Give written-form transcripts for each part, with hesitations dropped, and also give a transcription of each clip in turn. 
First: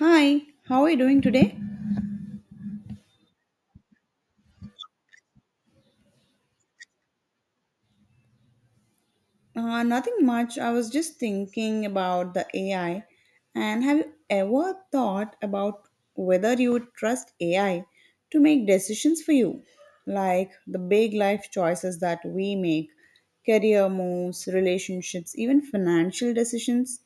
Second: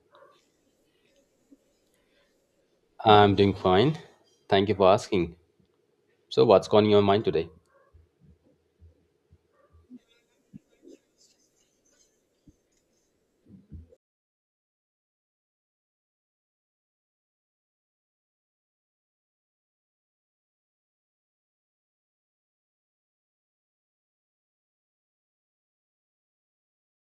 Hi, how are you doing today? I'm doing fine. Thank you for asking. So, what's on your mind today? Nothing much. I was just thinking about the AI. And have you ever thought about whether you would trust AI to make decisions for you? Like the big life choices that we make, career moves, relationships, even financial decisions.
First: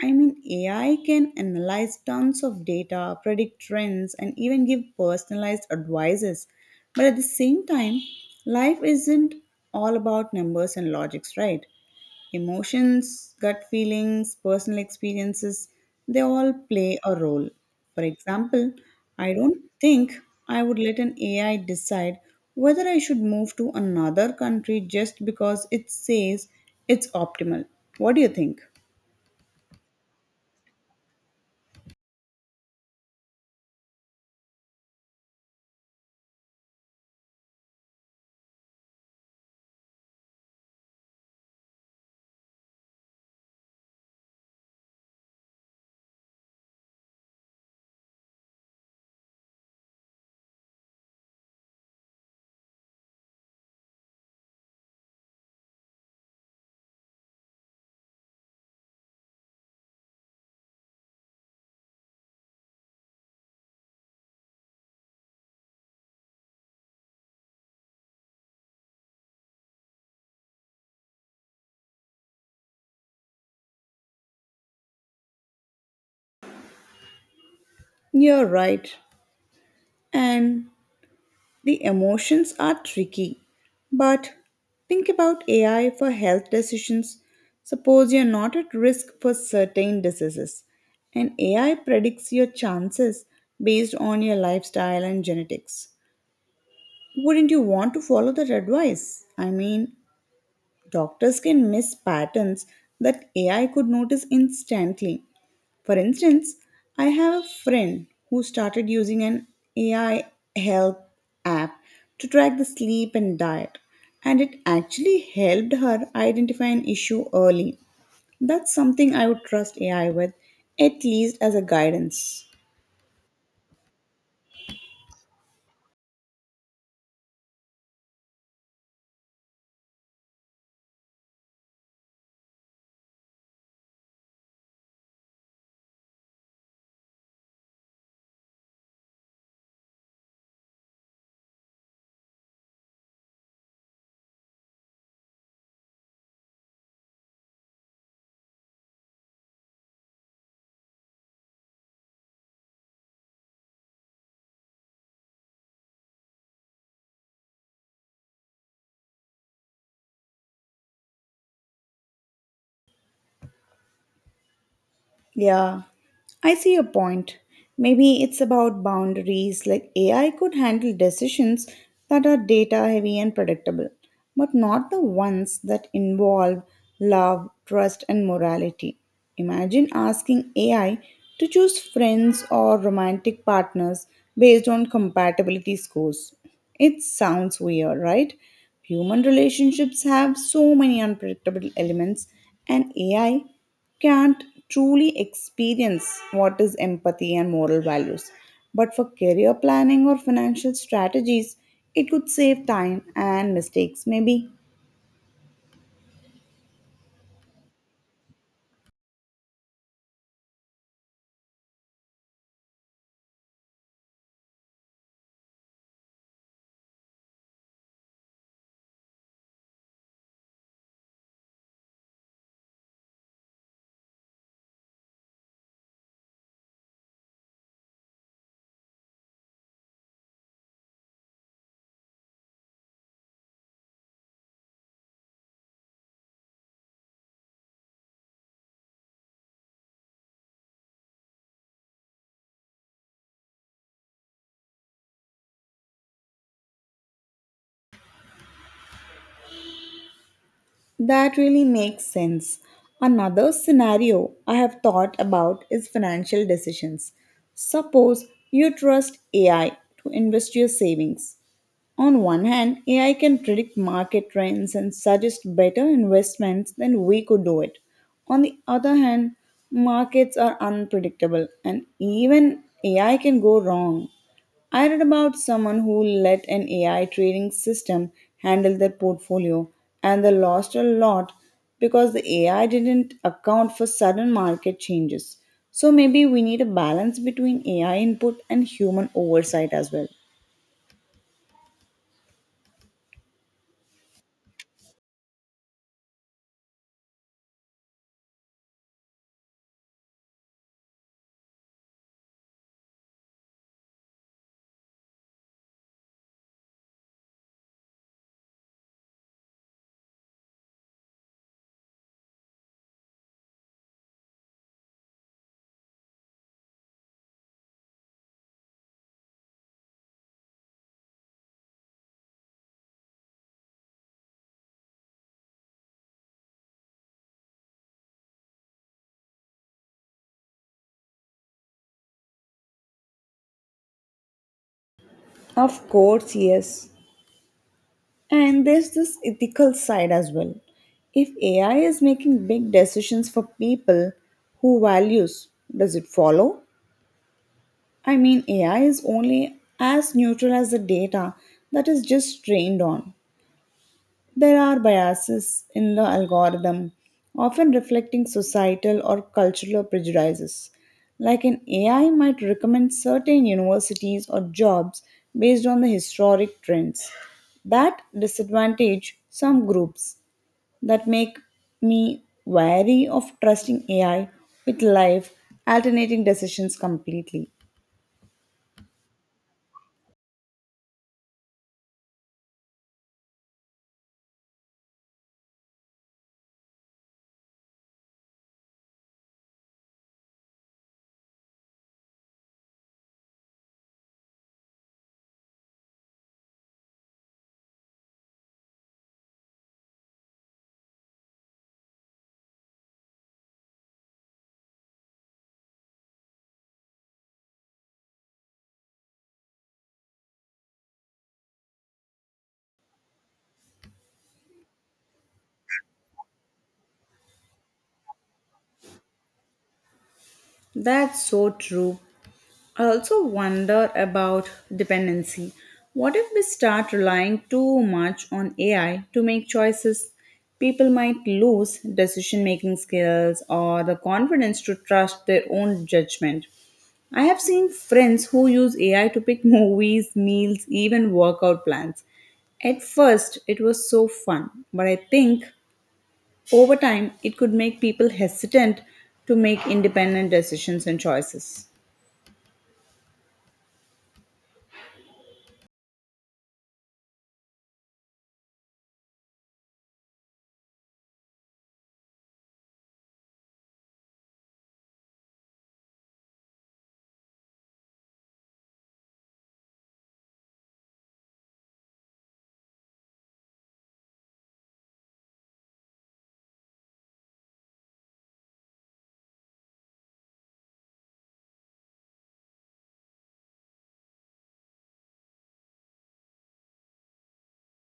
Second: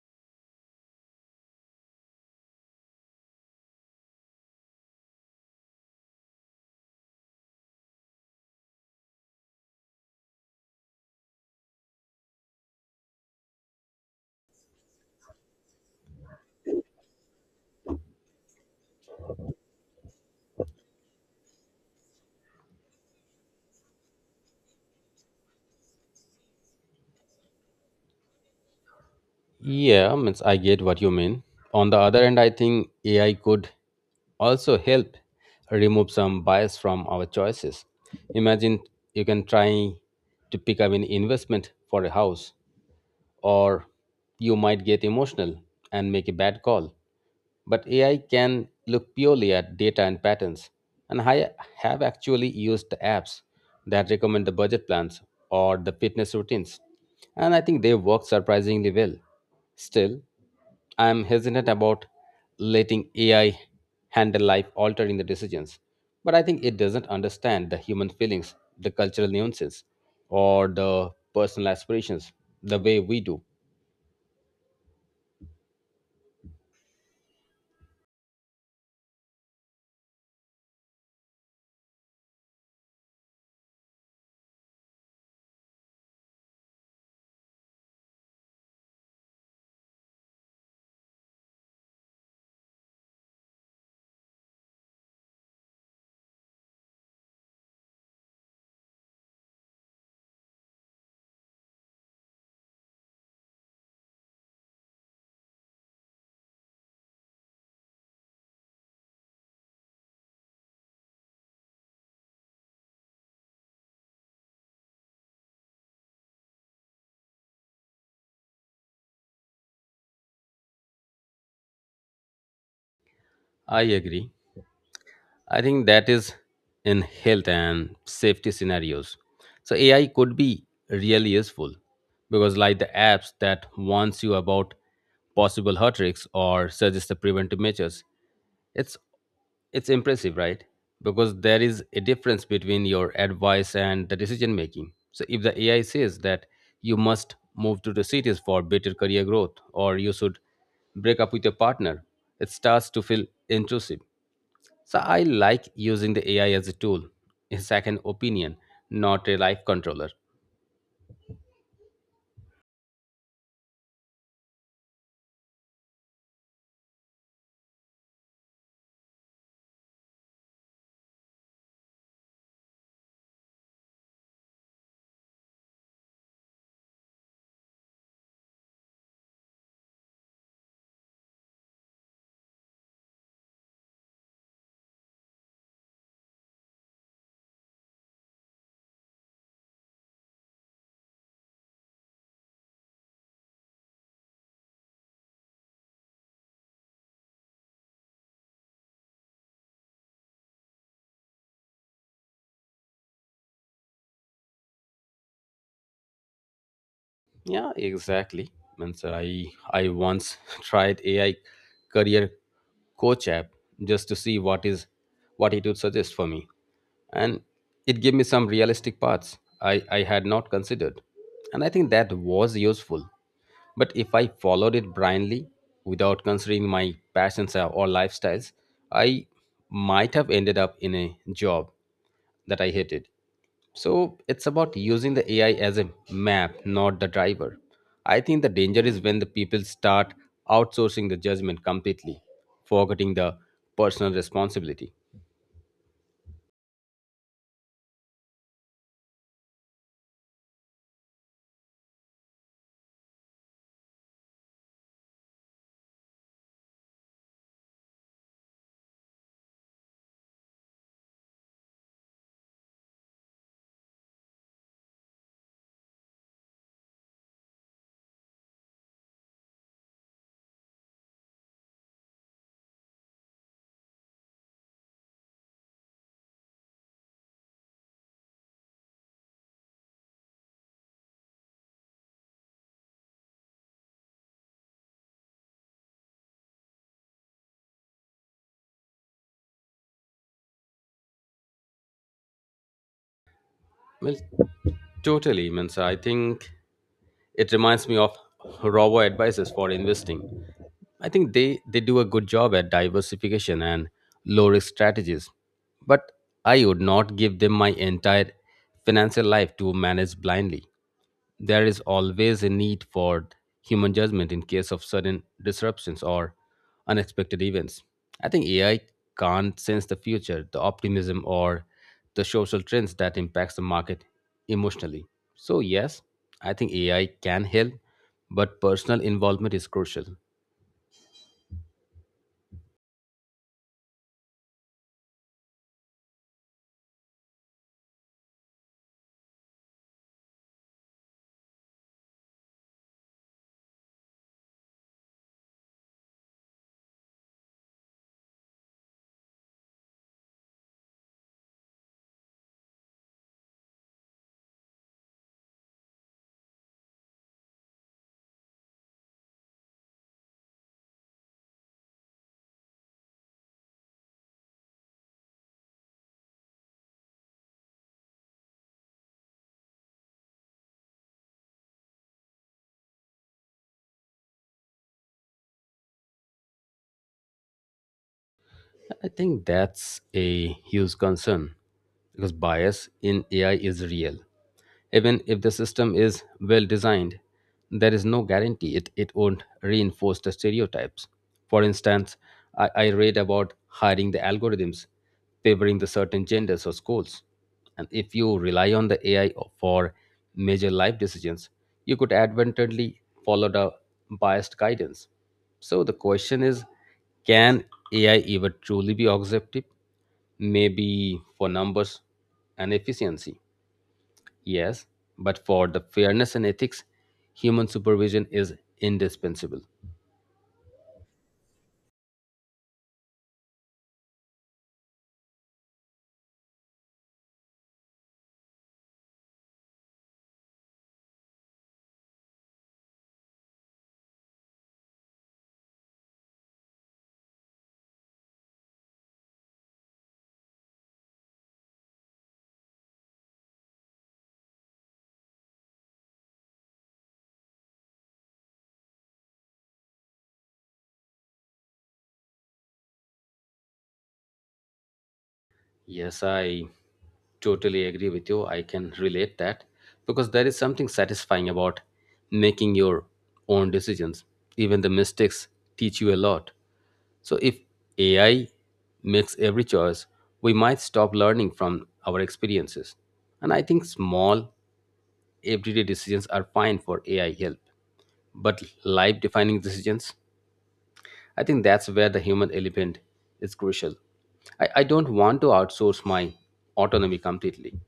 I mean, AI can analyze tons of data, predict trends, and even give personalized advices. But at the same time, life isn't all about numbers and logics, right? Emotions, gut feelings, personal experiences, they all play a role. For example, I don't think I would let an AI decide whether I should move to another country just because it says it's optimal. What do you think? Yeah, means I get what you mean. On the other hand, I think AI could also help remove some bias from our choices. Imagine you can try to pick up an investment for a house, or you might get emotional and make a bad call. But AI can look purely at data and patterns. And I have actually used the apps that recommend the budget plans or the fitness routines. And I think they work surprisingly well. Still, I am hesitant about letting AI handle life altering the decisions. But I think it doesn't understand the human feelings, the cultural nuances, or the personal aspirations the way we do. You're right. And the emotions are tricky, but think about AI for health decisions. Suppose you're not at risk for certain diseases, and AI predicts your chances based on your lifestyle and genetics. Wouldn't you want to follow that advice? I mean, doctors can miss patterns that AI could notice instantly. For instance, I have a friend who started using an AI health app to track the sleep and diet, and it actually helped her identify an issue early. That's something I would trust AI with, at least as a guidance. I agree. I think that is in health and safety scenarios. So AI could be really useful because like the apps that warns you about possible heart risks or suggest the preventive measures, it's it's impressive, right? Because there is a difference between your advice and the decision making. So if the AI says that you must move to the cities for better career growth or you should break up with your partner, it starts to feel intrusive. So I like using the AI as a tool, a second opinion, not a life controller. Yeah, I see your point. Maybe it's about boundaries, like AI could handle decisions that are data heavy and predictable, but not the ones that involve love, trust, and morality. Imagine asking AI to choose friends or romantic partners based on compatibility scores. It sounds weird, right? Human relationships have so many unpredictable elements, and AI can't truly experience what is empathy and moral values. But for career planning or financial strategies, it could save time and mistakes, maybe. Yeah, exactly. Means I once tried AI career coach app just to see what it would suggest for me. And it gave me some realistic paths I had not considered. And I think that was useful. But if I followed it blindly, without considering my passions or lifestyles, I might have ended up in a job that I hated. So it's about using the AI as a map, not the driver. I think the danger is when the people start outsourcing the judgment completely, forgetting the personal responsibility. That really makes sense. Another scenario I have thought about is financial decisions. Suppose you trust AI to invest your savings. On one hand, AI can predict market trends and suggest better investments than we could do it. On the other hand, markets are unpredictable and even AI can go wrong. I read about someone who let an AI trading system handle their portfolio and they lost a lot because the AI didn't account for sudden market changes. So maybe we need a balance between AI input and human oversight as well. Well, totally, Mensa. I think it reminds me of robo advisors for investing. I think they do a good job at diversification and low risk strategies. But I would not give them my entire financial life to manage blindly. There is always a need for human judgment in case of sudden disruptions or unexpected events. I think AI can't sense the future, the optimism, or the social trends that impacts the market emotionally. So yes, I think AI can help, but personal involvement is crucial. Of course, yes. And there's this ethical side as well. If AI is making big decisions for people, who values does it follow? I mean, AI is only as neutral as the data that is just trained on. There are biases in the algorithm, often reflecting societal or cultural prejudices. Like an AI might recommend certain universities or jobs based on the historic trends that disadvantage some groups, that make me wary of trusting AI with life alternating decisions completely. I think that's a huge concern because bias in AI is real. Even if the system is well designed, there is no guarantee it won't reinforce the stereotypes. For instance, I read about hiring the algorithms favoring the certain genders or schools. And if you rely on the AI for major life decisions, you could advantageously follow the biased guidance. So the question is, can AI ever truly be objective? Maybe for numbers and efficiency, yes, but for the fairness and ethics, human supervision is indispensable. That's so true. I also wonder about dependency. What if we start relying too much on AI to make choices? People might lose decision making skills or the confidence to trust their own judgment. I have seen friends who use AI to pick movies, meals, even workout plans. At first, it was so fun, but I think over time it could make people hesitant to make independent decisions and choices. Yes, I totally agree with you. I can relate that because there is something satisfying about making your own decisions. Even the mistakes teach you a lot. So if AI makes every choice, we might stop learning from our experiences. And I think small, everyday decisions are fine for AI help. But life defining decisions, I think that's where the human element is crucial. I don't want to outsource my autonomy completely.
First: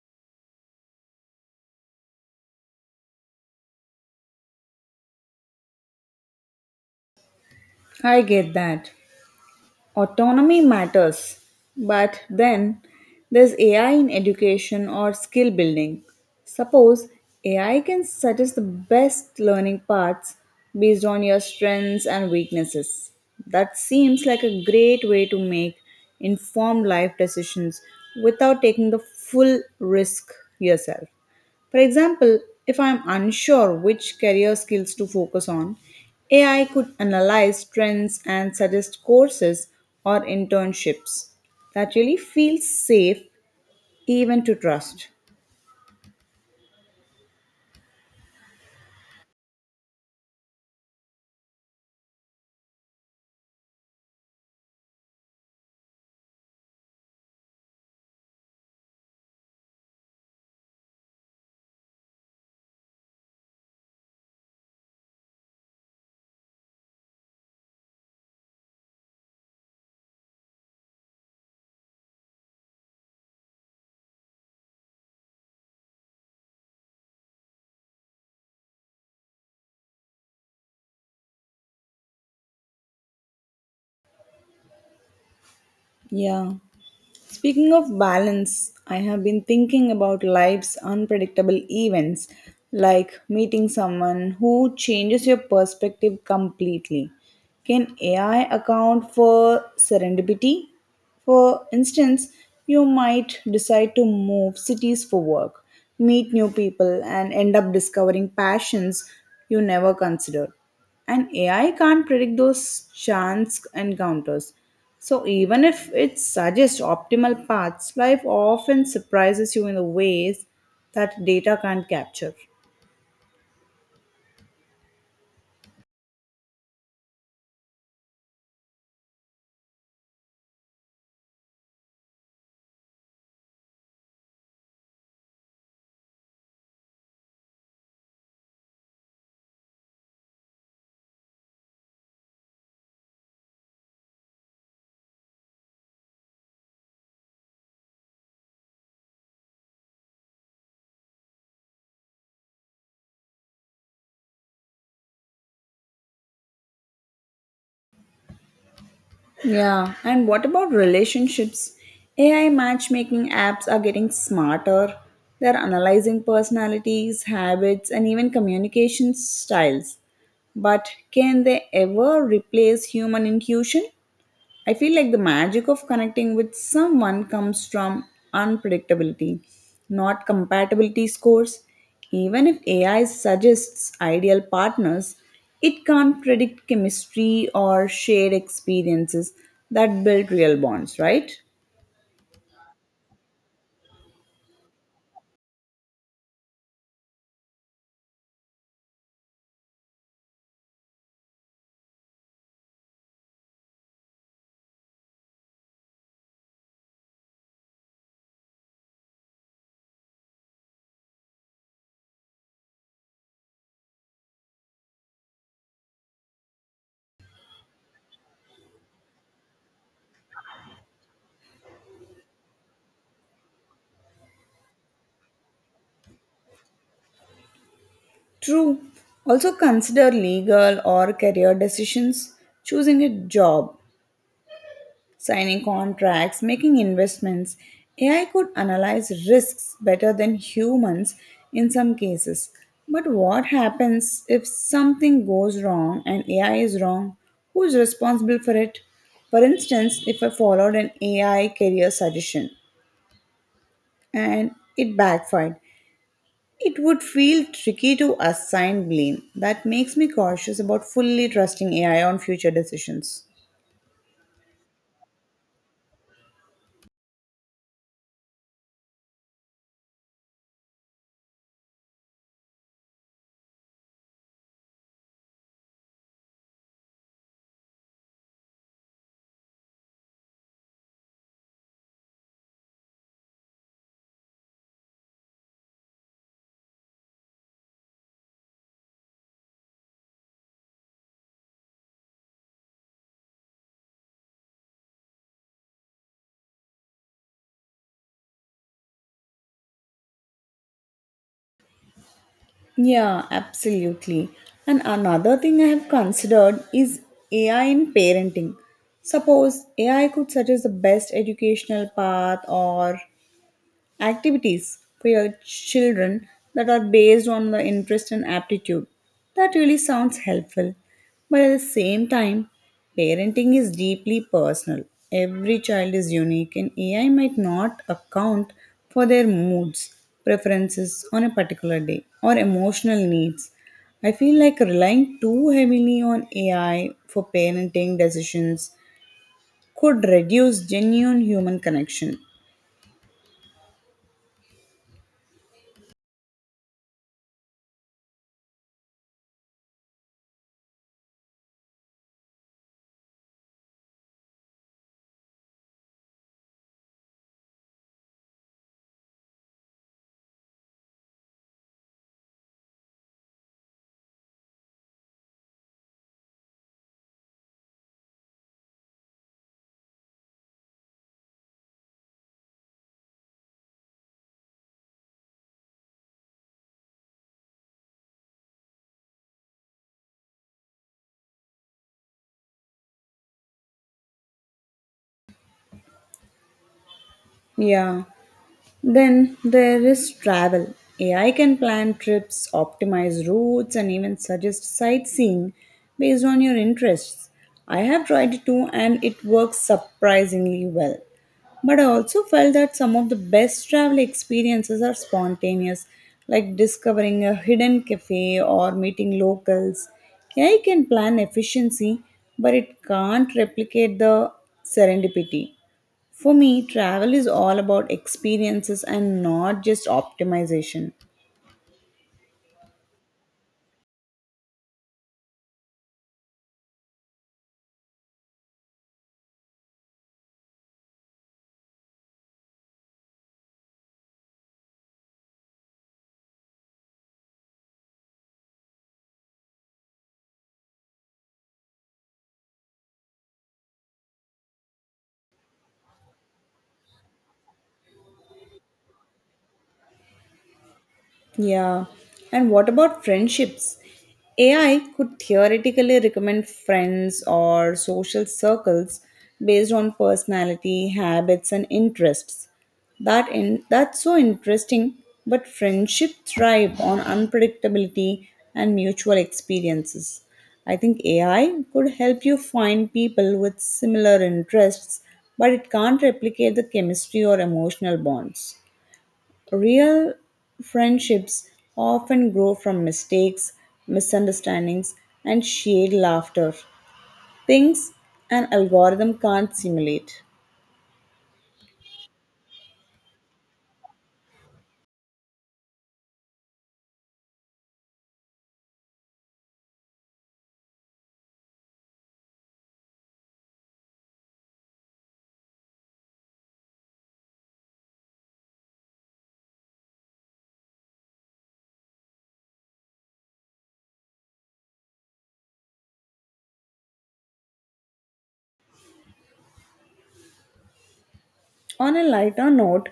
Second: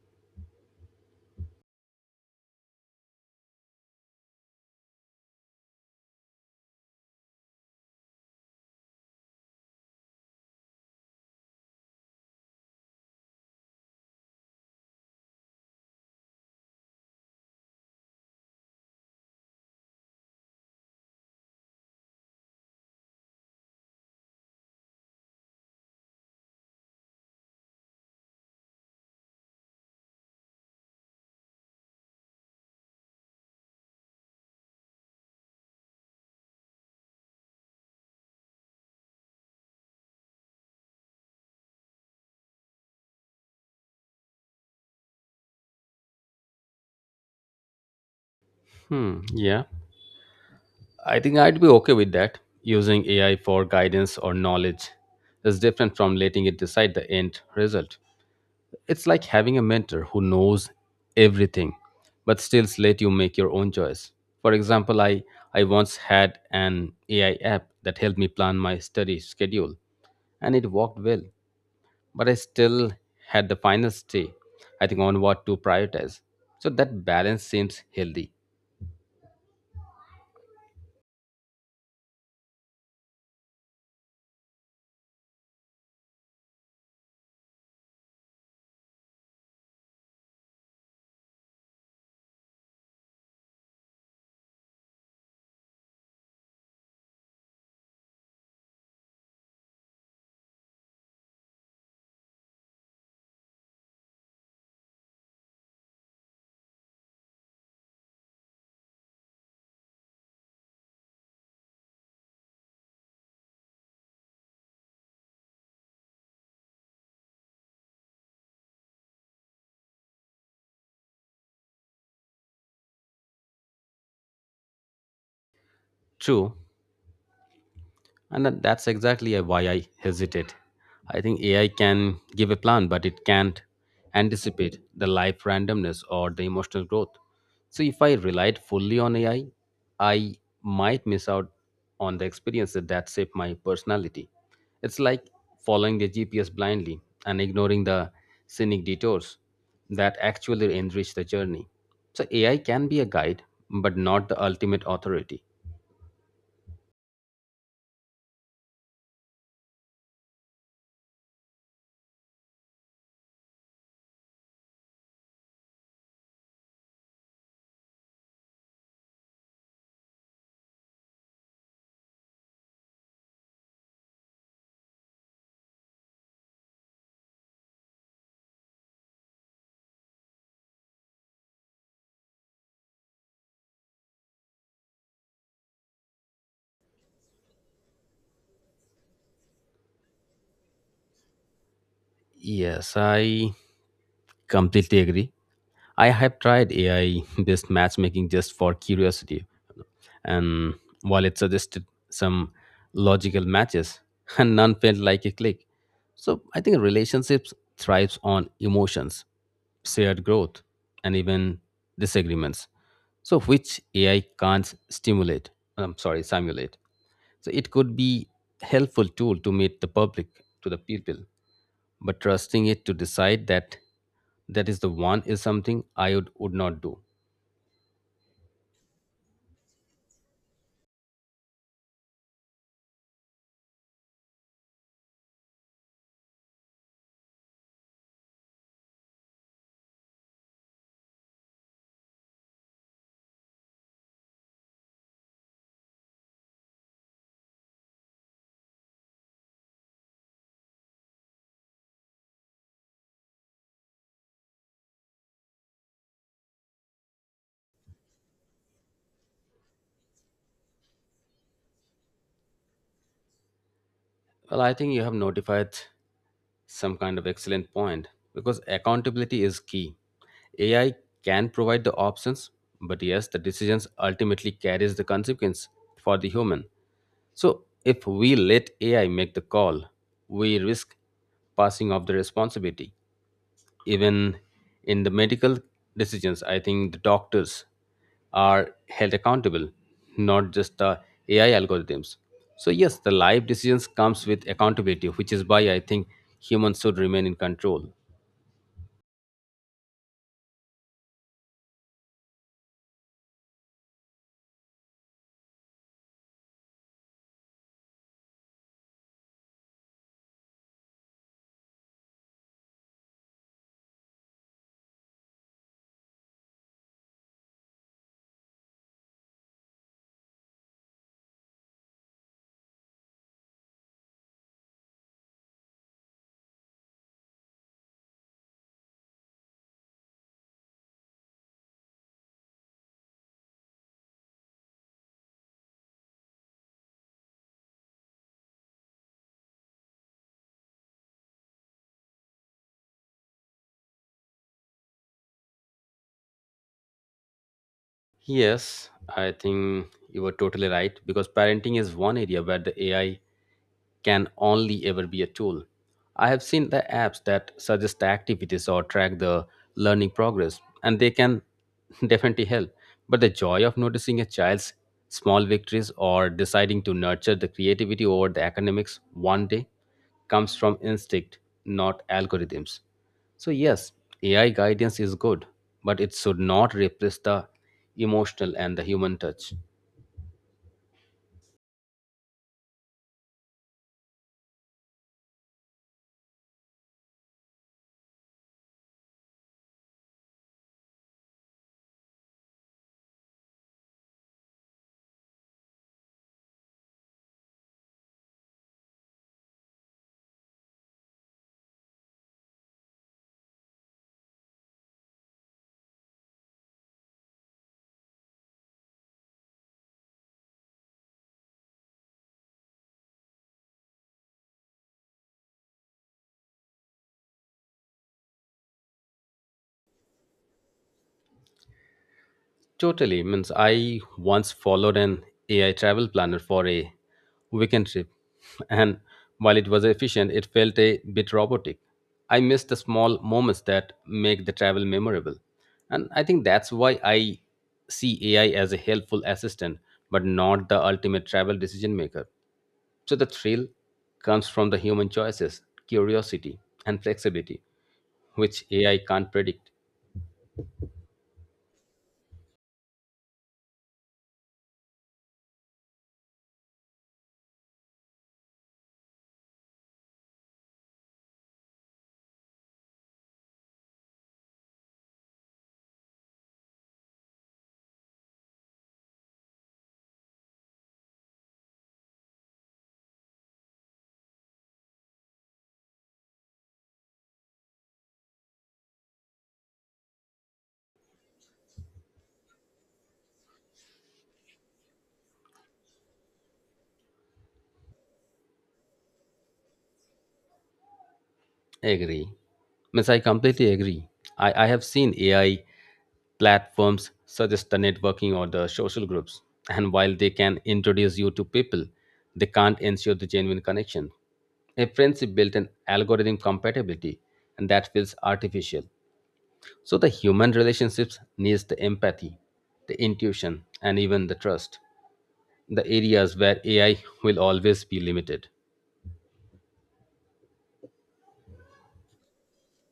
I get that. Autonomy matters, but then there's AI in education or skill building. Suppose AI can suggest the best learning paths based on your strengths and weaknesses. That seems like a great way to make informed life decisions without taking the full risk yourself. For example, if I am unsure which career skills to focus on, AI could analyze trends and suggest courses or internships. That really feels safe even to trust. Hmm, yeah. I think I'd be okay with that. Using AI for guidance or knowledge is different from letting it decide the end result. It's like having a mentor who knows everything but still let you make your own choice. For example, I once had an AI app that helped me plan my study schedule and it worked well, but I still had the final say, I think, on what to prioritize. So that balance seems healthy. Yeah. Speaking of balance, I have been thinking about life's unpredictable events, like meeting someone who changes your perspective completely. Can AI account for serendipity? For instance, you might decide to move cities for work, meet new people, and end up discovering passions you never considered. And AI can't predict those chance encounters. So, even if it suggests optimal paths, life often surprises you in the ways that data can't capture. True. That's exactly why I hesitate. I think AI can give a plan, but it can't anticipate the life randomness or the emotional growth. So if I relied fully on AI, I might miss out on the experiences that shape my personality. It's like following the GPS blindly and ignoring the scenic detours that actually enrich the journey. So AI can be a guide, but not the ultimate authority. Yeah, and what about relationships? AI matchmaking apps are getting smarter. They're analyzing personalities, habits, and even communication styles. But can they ever replace human intuition? I feel like the magic of connecting with someone comes from unpredictability, not compatibility scores. Even if AI suggests ideal partners, it can't predict chemistry or shared experiences that build real bonds, right? Yes, I completely agree. I have tried AI based matchmaking just for curiosity. And while it suggested some logical matches, and none felt like a click. So I think relationships thrives on emotions, shared growth, and even disagreements. So which AI can't simulate. So it could be helpful tool to meet to the people, but trusting it to decide that that is the one is something I would not do. True. Also consider legal or career decisions. Choosing a job, signing contracts, making investments. AI could analyze risks better than humans in some cases. But what happens if something goes wrong and AI is wrong? Who is responsible for it? For instance, if I followed an AI career suggestion and it backfired, it would feel tricky to assign blame. That makes me cautious about fully trusting AI on future decisions. Well, I think you have notified some kind of excellent point because accountability is key. AI can provide the options, but yes, the decisions ultimately carries the consequence for the human. So if we let AI make the call, we risk passing off the responsibility. Even in the medical decisions, I think the doctors are held accountable, not just the AI algorithms. So yes, the life decisions comes with accountability, which is why I think humans should remain in control. Yeah, absolutely. And another thing I have considered is AI in parenting. Suppose AI could suggest the best educational path or activities for your children that are based on the interest and aptitude. That really sounds helpful. But at the same time, parenting is deeply personal. Every child is unique, and AI might not account for their moods, preferences on a particular day, or emotional needs. I feel like relying too heavily on AI for parenting decisions could reduce genuine human connection. Yes, I think you were totally right because parenting is one area where the AI can only ever be a tool. I have seen the apps that suggest activities or track the learning progress, and they can definitely help. But the joy of noticing a child's small victories or deciding to nurture the creativity over the academics one day comes from instinct, not algorithms. So, yes, AI guidance is good, but it should not replace the emotional and the human touch. Yeah. Then there is travel. AI can plan trips, optimize routes, and even suggest sightseeing based on your interests. I have tried it too, and it works surprisingly well. But I also felt that some of the best travel experiences are spontaneous, like discovering a hidden cafe or meeting locals. AI can plan efficiency, but it can't replicate the serendipity. For me, travel is all about experiences and not just optimization. Totally. Means I once followed an AI travel planner for a weekend trip, and while it was efficient, it felt a bit robotic. I missed the small moments that make the travel memorable. And I think that's why I see AI as a helpful assistant, but not the ultimate travel decision maker. So the thrill comes from the human choices, curiosity, and flexibility, which AI can't predict. Yeah. And what about friendships? AI could theoretically recommend friends or social circles based on personality, habits, and interests. That's so interesting, but friendship thrive on unpredictability and mutual experiences. I think AI could help you find people with similar interests, but it can't replicate the chemistry or emotional bonds. Real friendships often grow from mistakes, misunderstandings, and shared laughter, things an algorithm can't simulate. Agree. Means I completely agree. I have seen AI platforms such as the networking or the social groups. And while they can introduce you to people, they can't ensure the genuine connection. A friendship built on algorithm compatibility, and that feels artificial. So the human relationships needs the empathy, the intuition, and even the trust. The areas where AI will always be limited. On a lighter note,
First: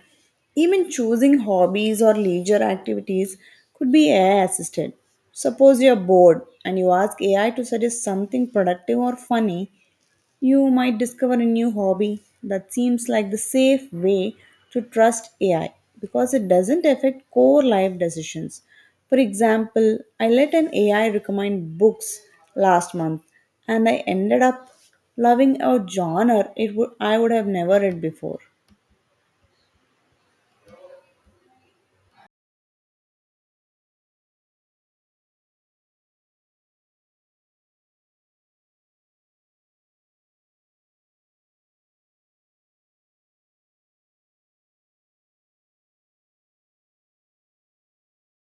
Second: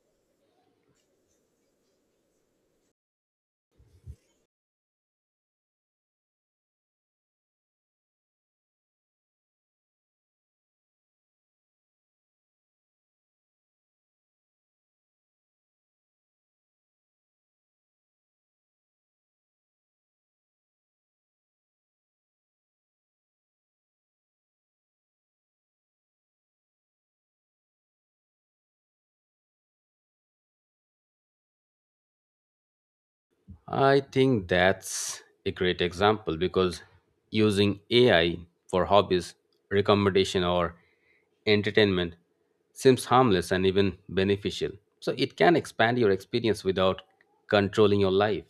even choosing hobbies or leisure activities could be AI assisted. Suppose you're bored and you ask AI to suggest something productive or funny, you might discover a new hobby that seems like the safe way to trust AI because it doesn't affect core life decisions. For example, I let an AI recommend books last month and I ended up loving a genre it would I would have never read before. I think that's a great example because using AI for hobbies, recommendation, or entertainment seems harmless and even beneficial. So it can expand your experience without controlling your life.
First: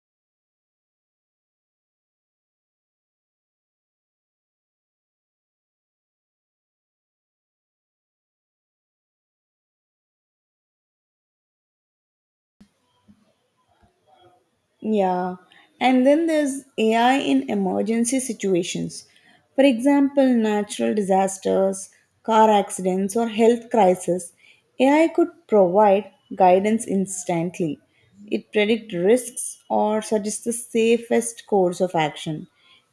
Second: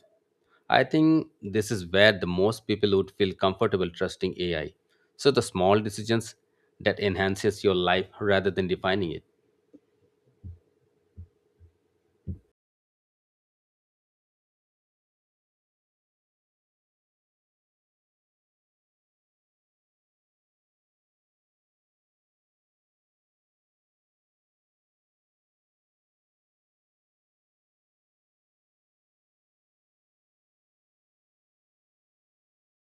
I think this is where the most people would feel comfortable trusting AI. So the small decisions that enhances your life rather than defining it. Yeah, and then there's AI in emergency situations. For example, natural disasters, car accidents, or health crisis. AI could provide guidance instantly. It predicts risks or suggests the safest course of action.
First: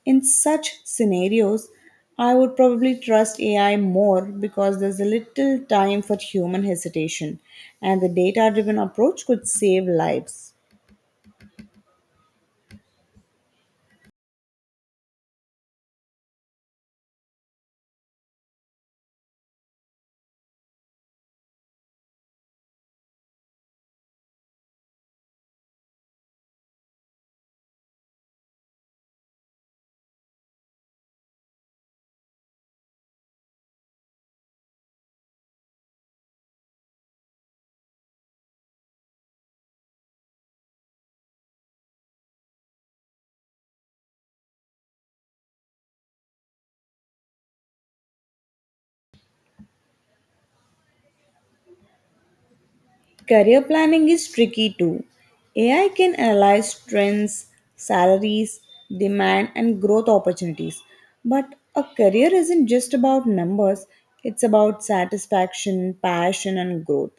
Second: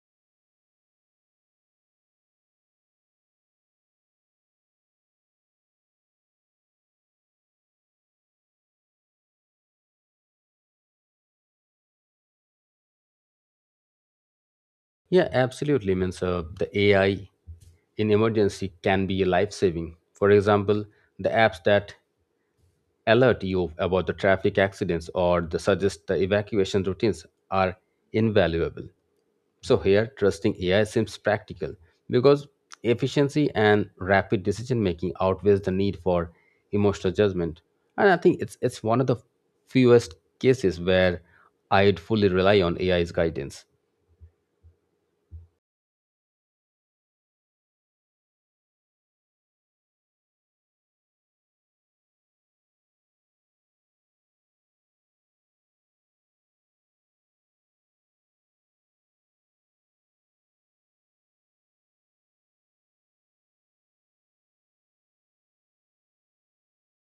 In such scenarios, I would probably trust AI more because there's a little time for human hesitation, and the data driven approach could save lives. Yeah, absolutely. Means the AI in emergency can be life saving. For example, the apps that alert you about the traffic accidents or the suggest the evacuation routines are invaluable. So here trusting AI seems practical because efficiency and rapid decision making outweighs the need for emotional judgment. And I think it's one of the fewest cases where I'd fully rely on AI's guidance. Career planning is tricky too. AI can analyze trends, salaries, demand, and growth opportunities. But a career isn't just about numbers, it's about satisfaction, passion, and growth.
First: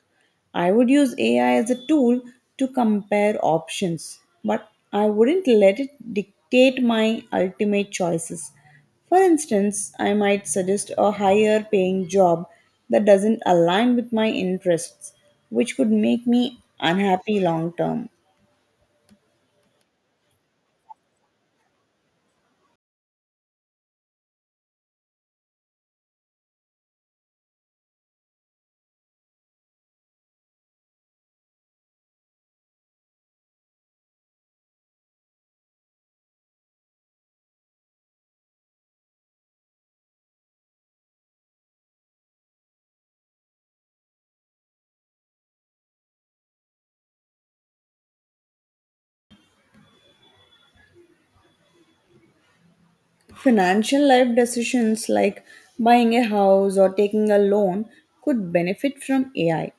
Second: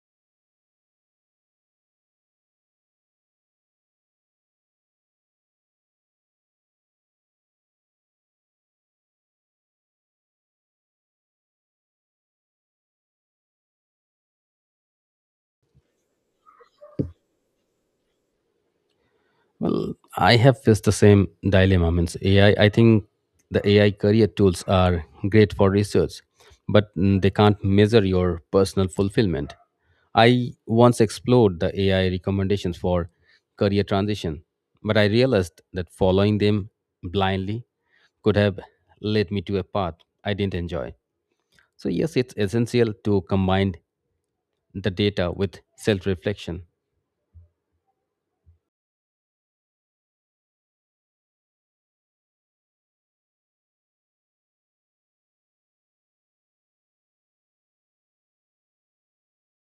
I would use AI as a tool to compare options, but I wouldn't let it dictate my ultimate choices. For instance, I might suggest a higher paying job that doesn't align with my interests, which could make me unhappy long term. Well, I have faced the same dilemma. Means AI, I think the AI career tools are great for research, but they can't measure your personal fulfillment. I once explored the AI recommendations for career transition, but I realized that following them blindly could have led me to a path I didn't enjoy. So, yes, it's essential to combine the data with self reflection. Financial life decisions like buying a house or taking a loan could benefit from AI.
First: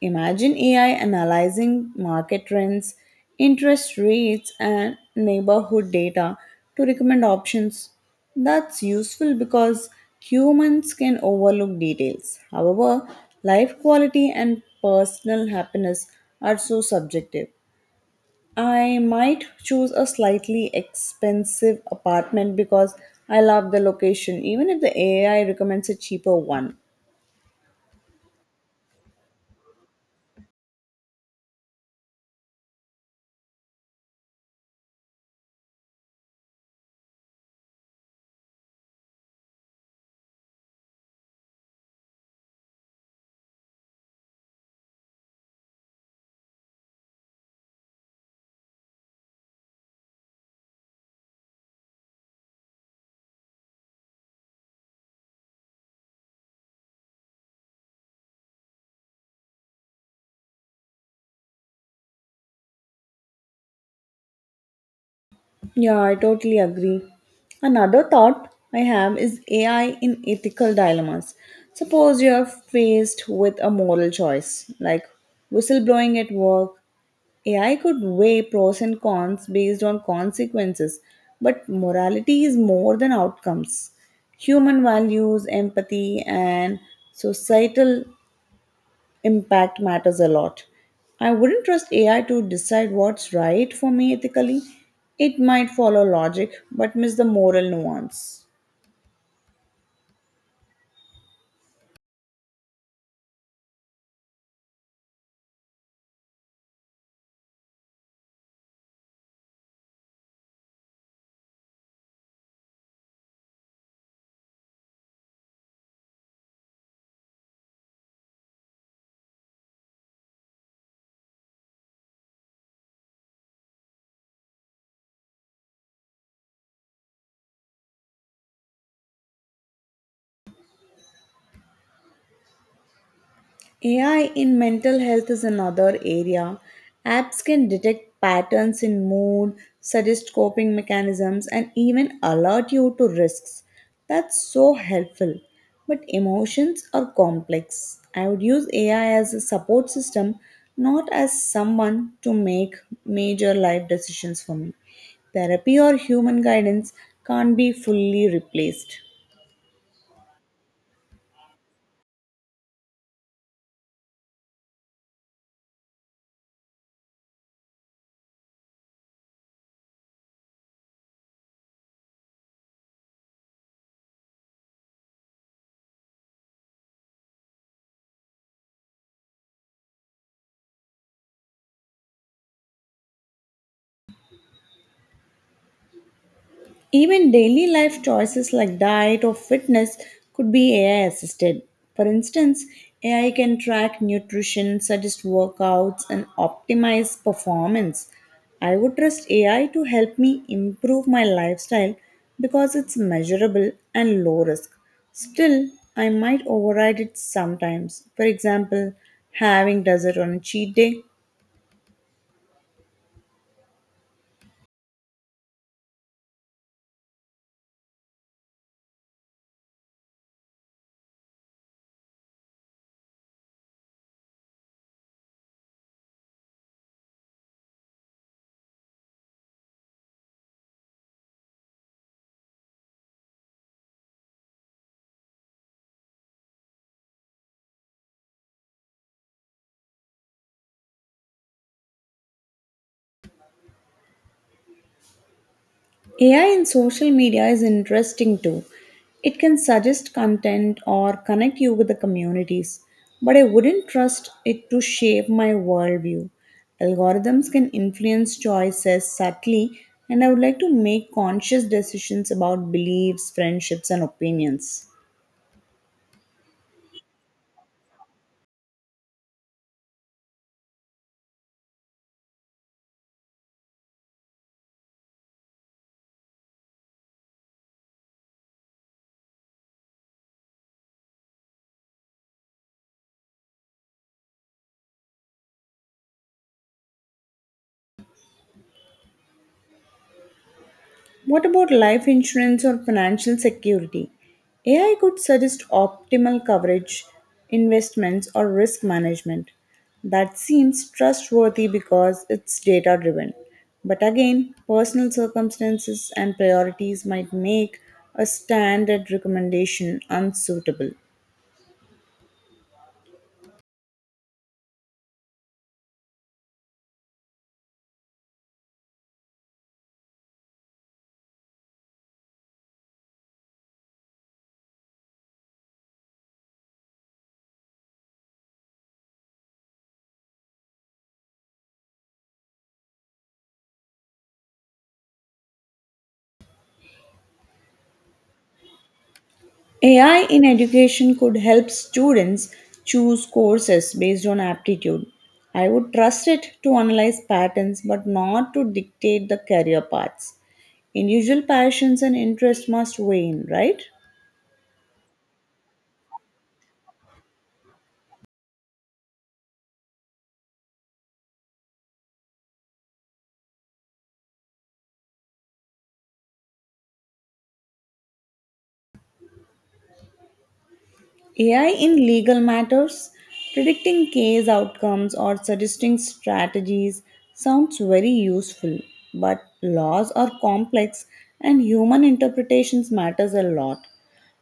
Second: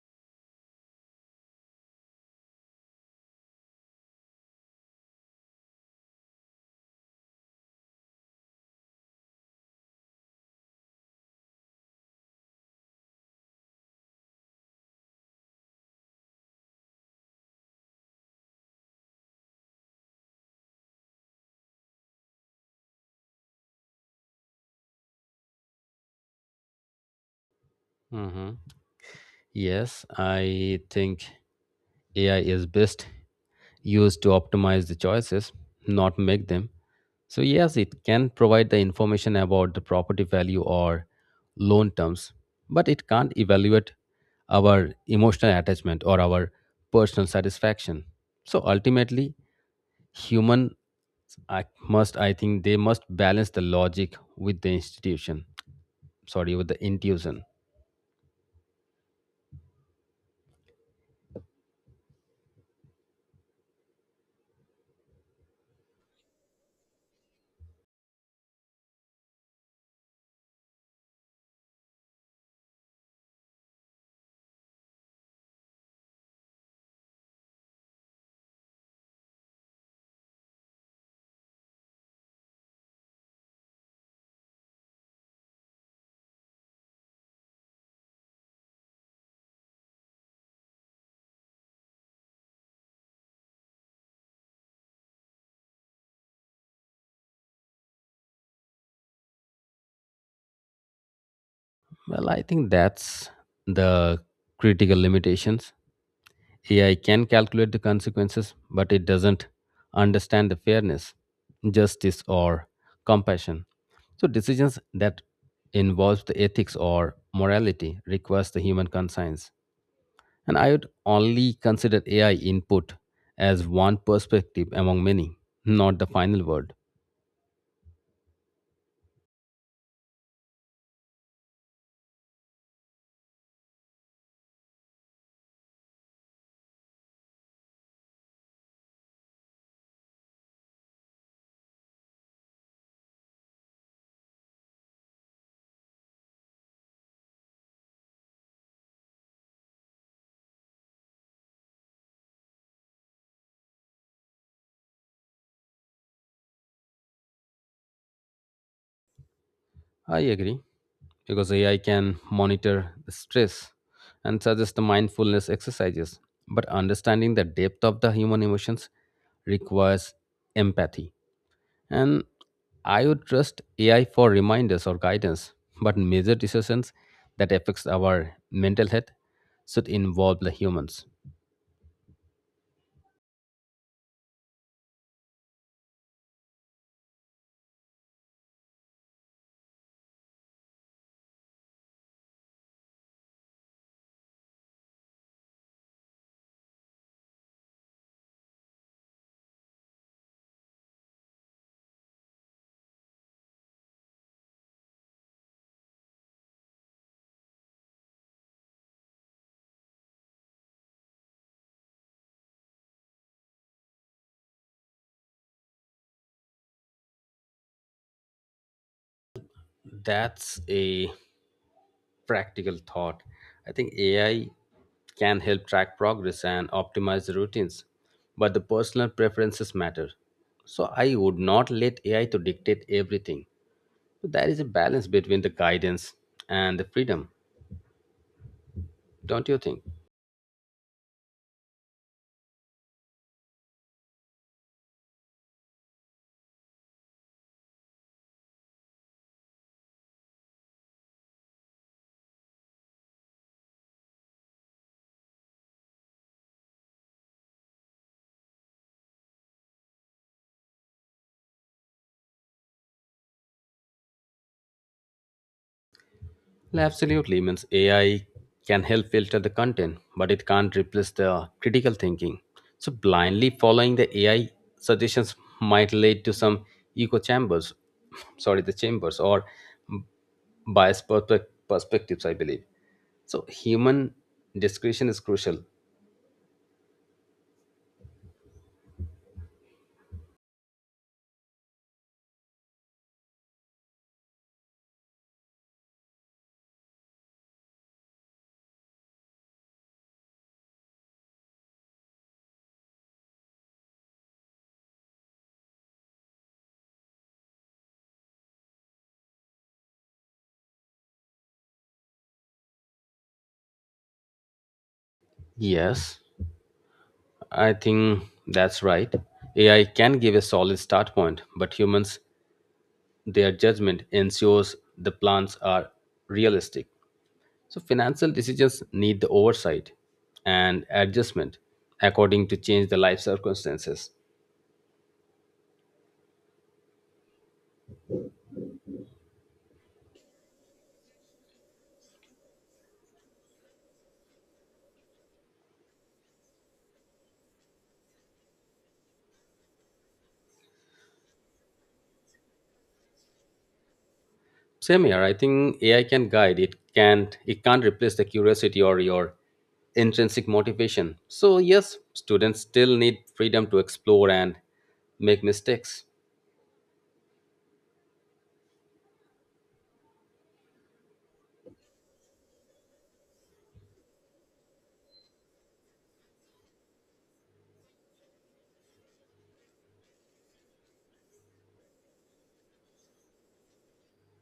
Imagine AI analyzing market trends, interest rates, and neighborhood data to recommend options. That's useful because humans can overlook details. However, life quality and personal happiness are so subjective. I might choose a slightly expensive apartment because I love the location, even if the AI recommends a cheaper one. Mhm. Yes, I think AI is best used to optimize the choices, not make them. So, yes, it can provide the information about the property value or loan terms, but it can't evaluate our emotional attachment or our personal satisfaction. So, ultimately, human I must, I think, they must balance the logic with the institution sorry with the intuition. Yeah, I totally agree. Another thought I have is AI in ethical dilemmas. Suppose you are faced with a moral choice, like whistleblowing at work. AI could weigh pros and cons based on consequences, but morality is more than outcomes. Human values, empathy, and societal impact matters a lot. I wouldn't trust AI to decide what's right for me ethically. It might follow logic but miss the moral nuance. Well, I think that's the critical limitations. AI can calculate the consequences, but it doesn't understand the fairness, justice, or compassion. So decisions that involve the ethics or morality requires the human conscience. And I would only consider AI input as one perspective among many, not the final word. AI in mental health is another area. Apps can detect patterns in mood, suggest coping mechanisms, and even alert you to risks. That's so helpful. But emotions are complex. I would use AI as a support system, not as someone to make major life decisions for me. Therapy or human guidance can't be fully replaced. I agree, because AI can monitor the stress and suggest the mindfulness exercises. But understanding the depth of the human emotions requires empathy. And I would trust AI for reminders or guidance, but major decisions that affects our mental health should involve the humans. Even daily life choices like diet or fitness could be AI assisted. For instance, AI can track nutrition, suggest workouts, and optimize performance. I would trust AI to help me improve my lifestyle because it's measurable and low risk. Still, I might override it sometimes. For example, having dessert on a cheat day. That's a practical thought. I think AI can help track progress and optimize the routines, but the personal preferences matter. So I would not let AI to dictate everything. So there is a balance between the guidance and the freedom, don't you think? AI in social media is interesting too. It can suggest content or connect you with the communities, but I wouldn't trust it to shape my worldview. Algorithms can influence choices subtly, and I would like to make conscious decisions about beliefs, friendships, and opinions. Well, absolutely means AI can help filter the content, but it can't replace the critical thinking. So blindly following the AI suggestions might lead to some echo chambers, sorry, the chambers or biased perspectives, I believe. So, human discretion is crucial. What about life insurance or financial security? AI could suggest optimal coverage, investments, or risk management. That seems trustworthy because it's data driven. But again, personal circumstances and priorities might make a standard recommendation unsuitable. Yes, I think that's right. AI can give a solid start point, but humans, their judgment ensures the plans are realistic. So, financial decisions need the oversight and adjustment according to change the life circumstances. AI in education could help students choose courses based on aptitude. I would trust it to analyze patterns but not to dictate the career paths. Individual passions and interests must weigh in, right? Same here. I think AI can guide. It can't replace the curiosity or your intrinsic motivation. So yes, students still need freedom to explore and make mistakes. AI in legal matters, predicting case outcomes or suggesting strategies, sounds very useful, but laws are complex and human interpretations matters a lot.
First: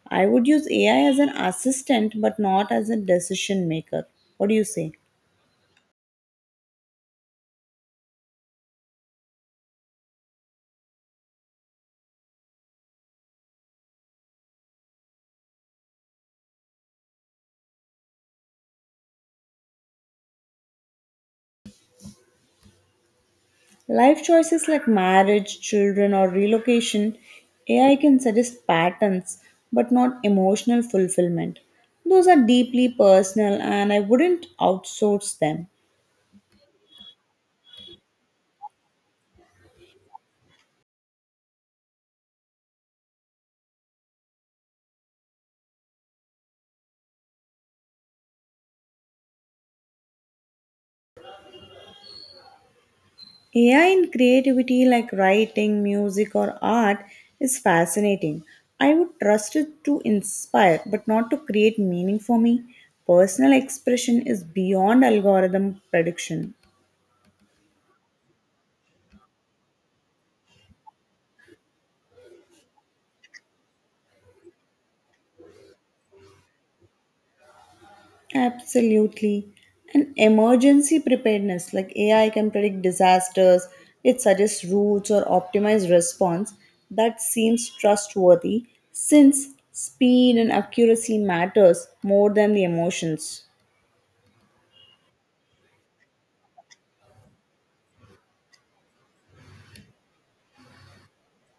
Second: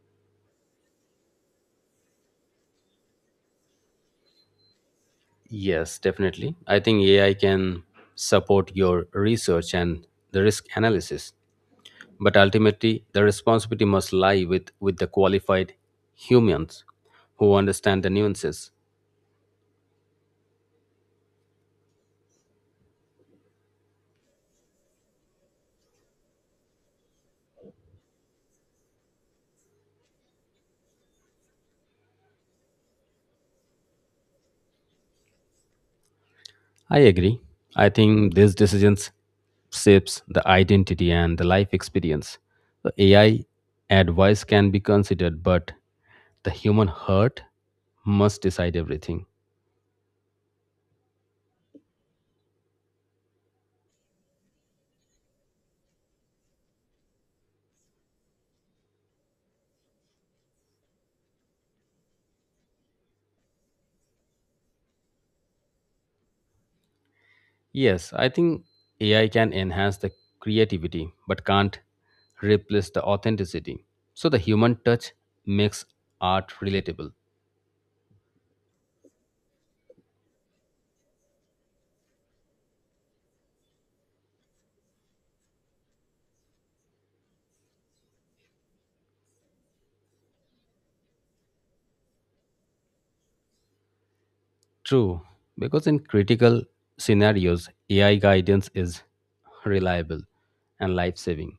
I would use AI as an assistant but not as a decision maker. What do you say? Yes, definitely. I think AI can support your research and the risk analysis, but ultimately the responsibility must lie with the qualified humans who understand the nuances. Life choices like marriage, children, or relocation, AI can suggest patterns but not emotional fulfillment. Those are deeply personal and I wouldn't outsource them. I agree. I think these decisions shapes the identity and the life experience. The AI advice can be considered, but the human heart must decide everything. AI in creativity like writing, music, or art is fascinating. I would trust it to inspire but not to create meaning for me. Personal expression is beyond algorithm prediction. Yes, I think AI can enhance the creativity, but can't replace the authenticity. So the human touch makes art relatable. Absolutely. And emergency preparedness, like AI can predict disasters, it suggests routes or optimize response, that seems trustworthy since speed and accuracy matters more than the emotions. True, because in critical scenarios, AI guidance is reliable and life saving.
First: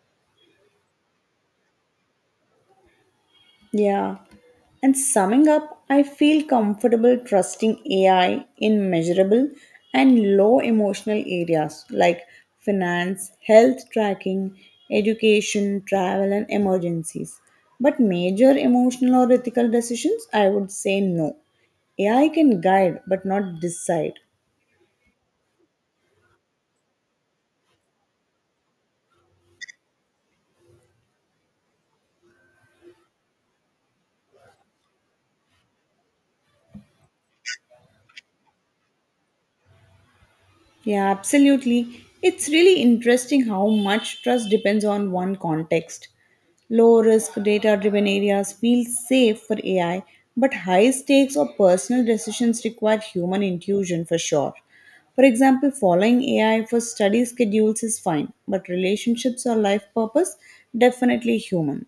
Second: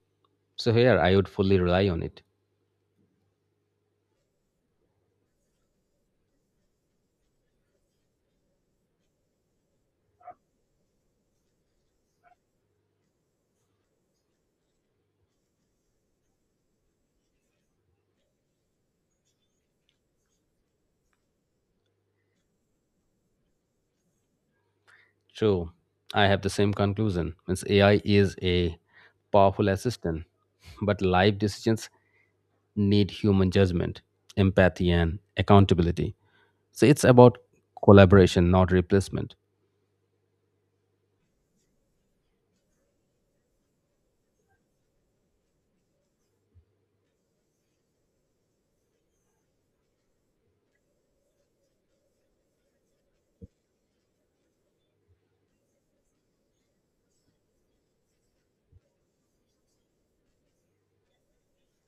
So here I would fully rely on it. Yeah. And summing up, I feel comfortable trusting AI in measurable and low emotional areas like finance, health tracking, education, travel, and emergencies. But major emotional or ethical decisions, I would say no. AI can guide but not decide. True, I have the same conclusion. Means AI is a powerful assistant, but life decisions need human judgment, empathy, and accountability. So it's about collaboration, not replacement. Yeah, absolutely. It's really interesting how much trust depends on one context. Low risk, data driven areas feel safe for AI, but high stakes or personal decisions require human intuition for sure. For example, following AI for study schedules is fine, but relationships or life purpose definitely human.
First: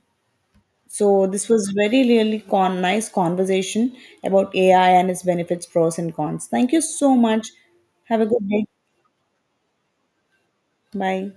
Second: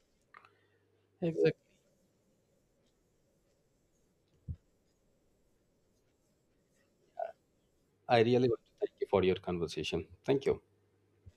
So this Exactly. was very really nice conversation about AI and its benefits, pros and cons. Thank you so much. I Have a good really want day. to thank you for your conversation. Thank you. Bye.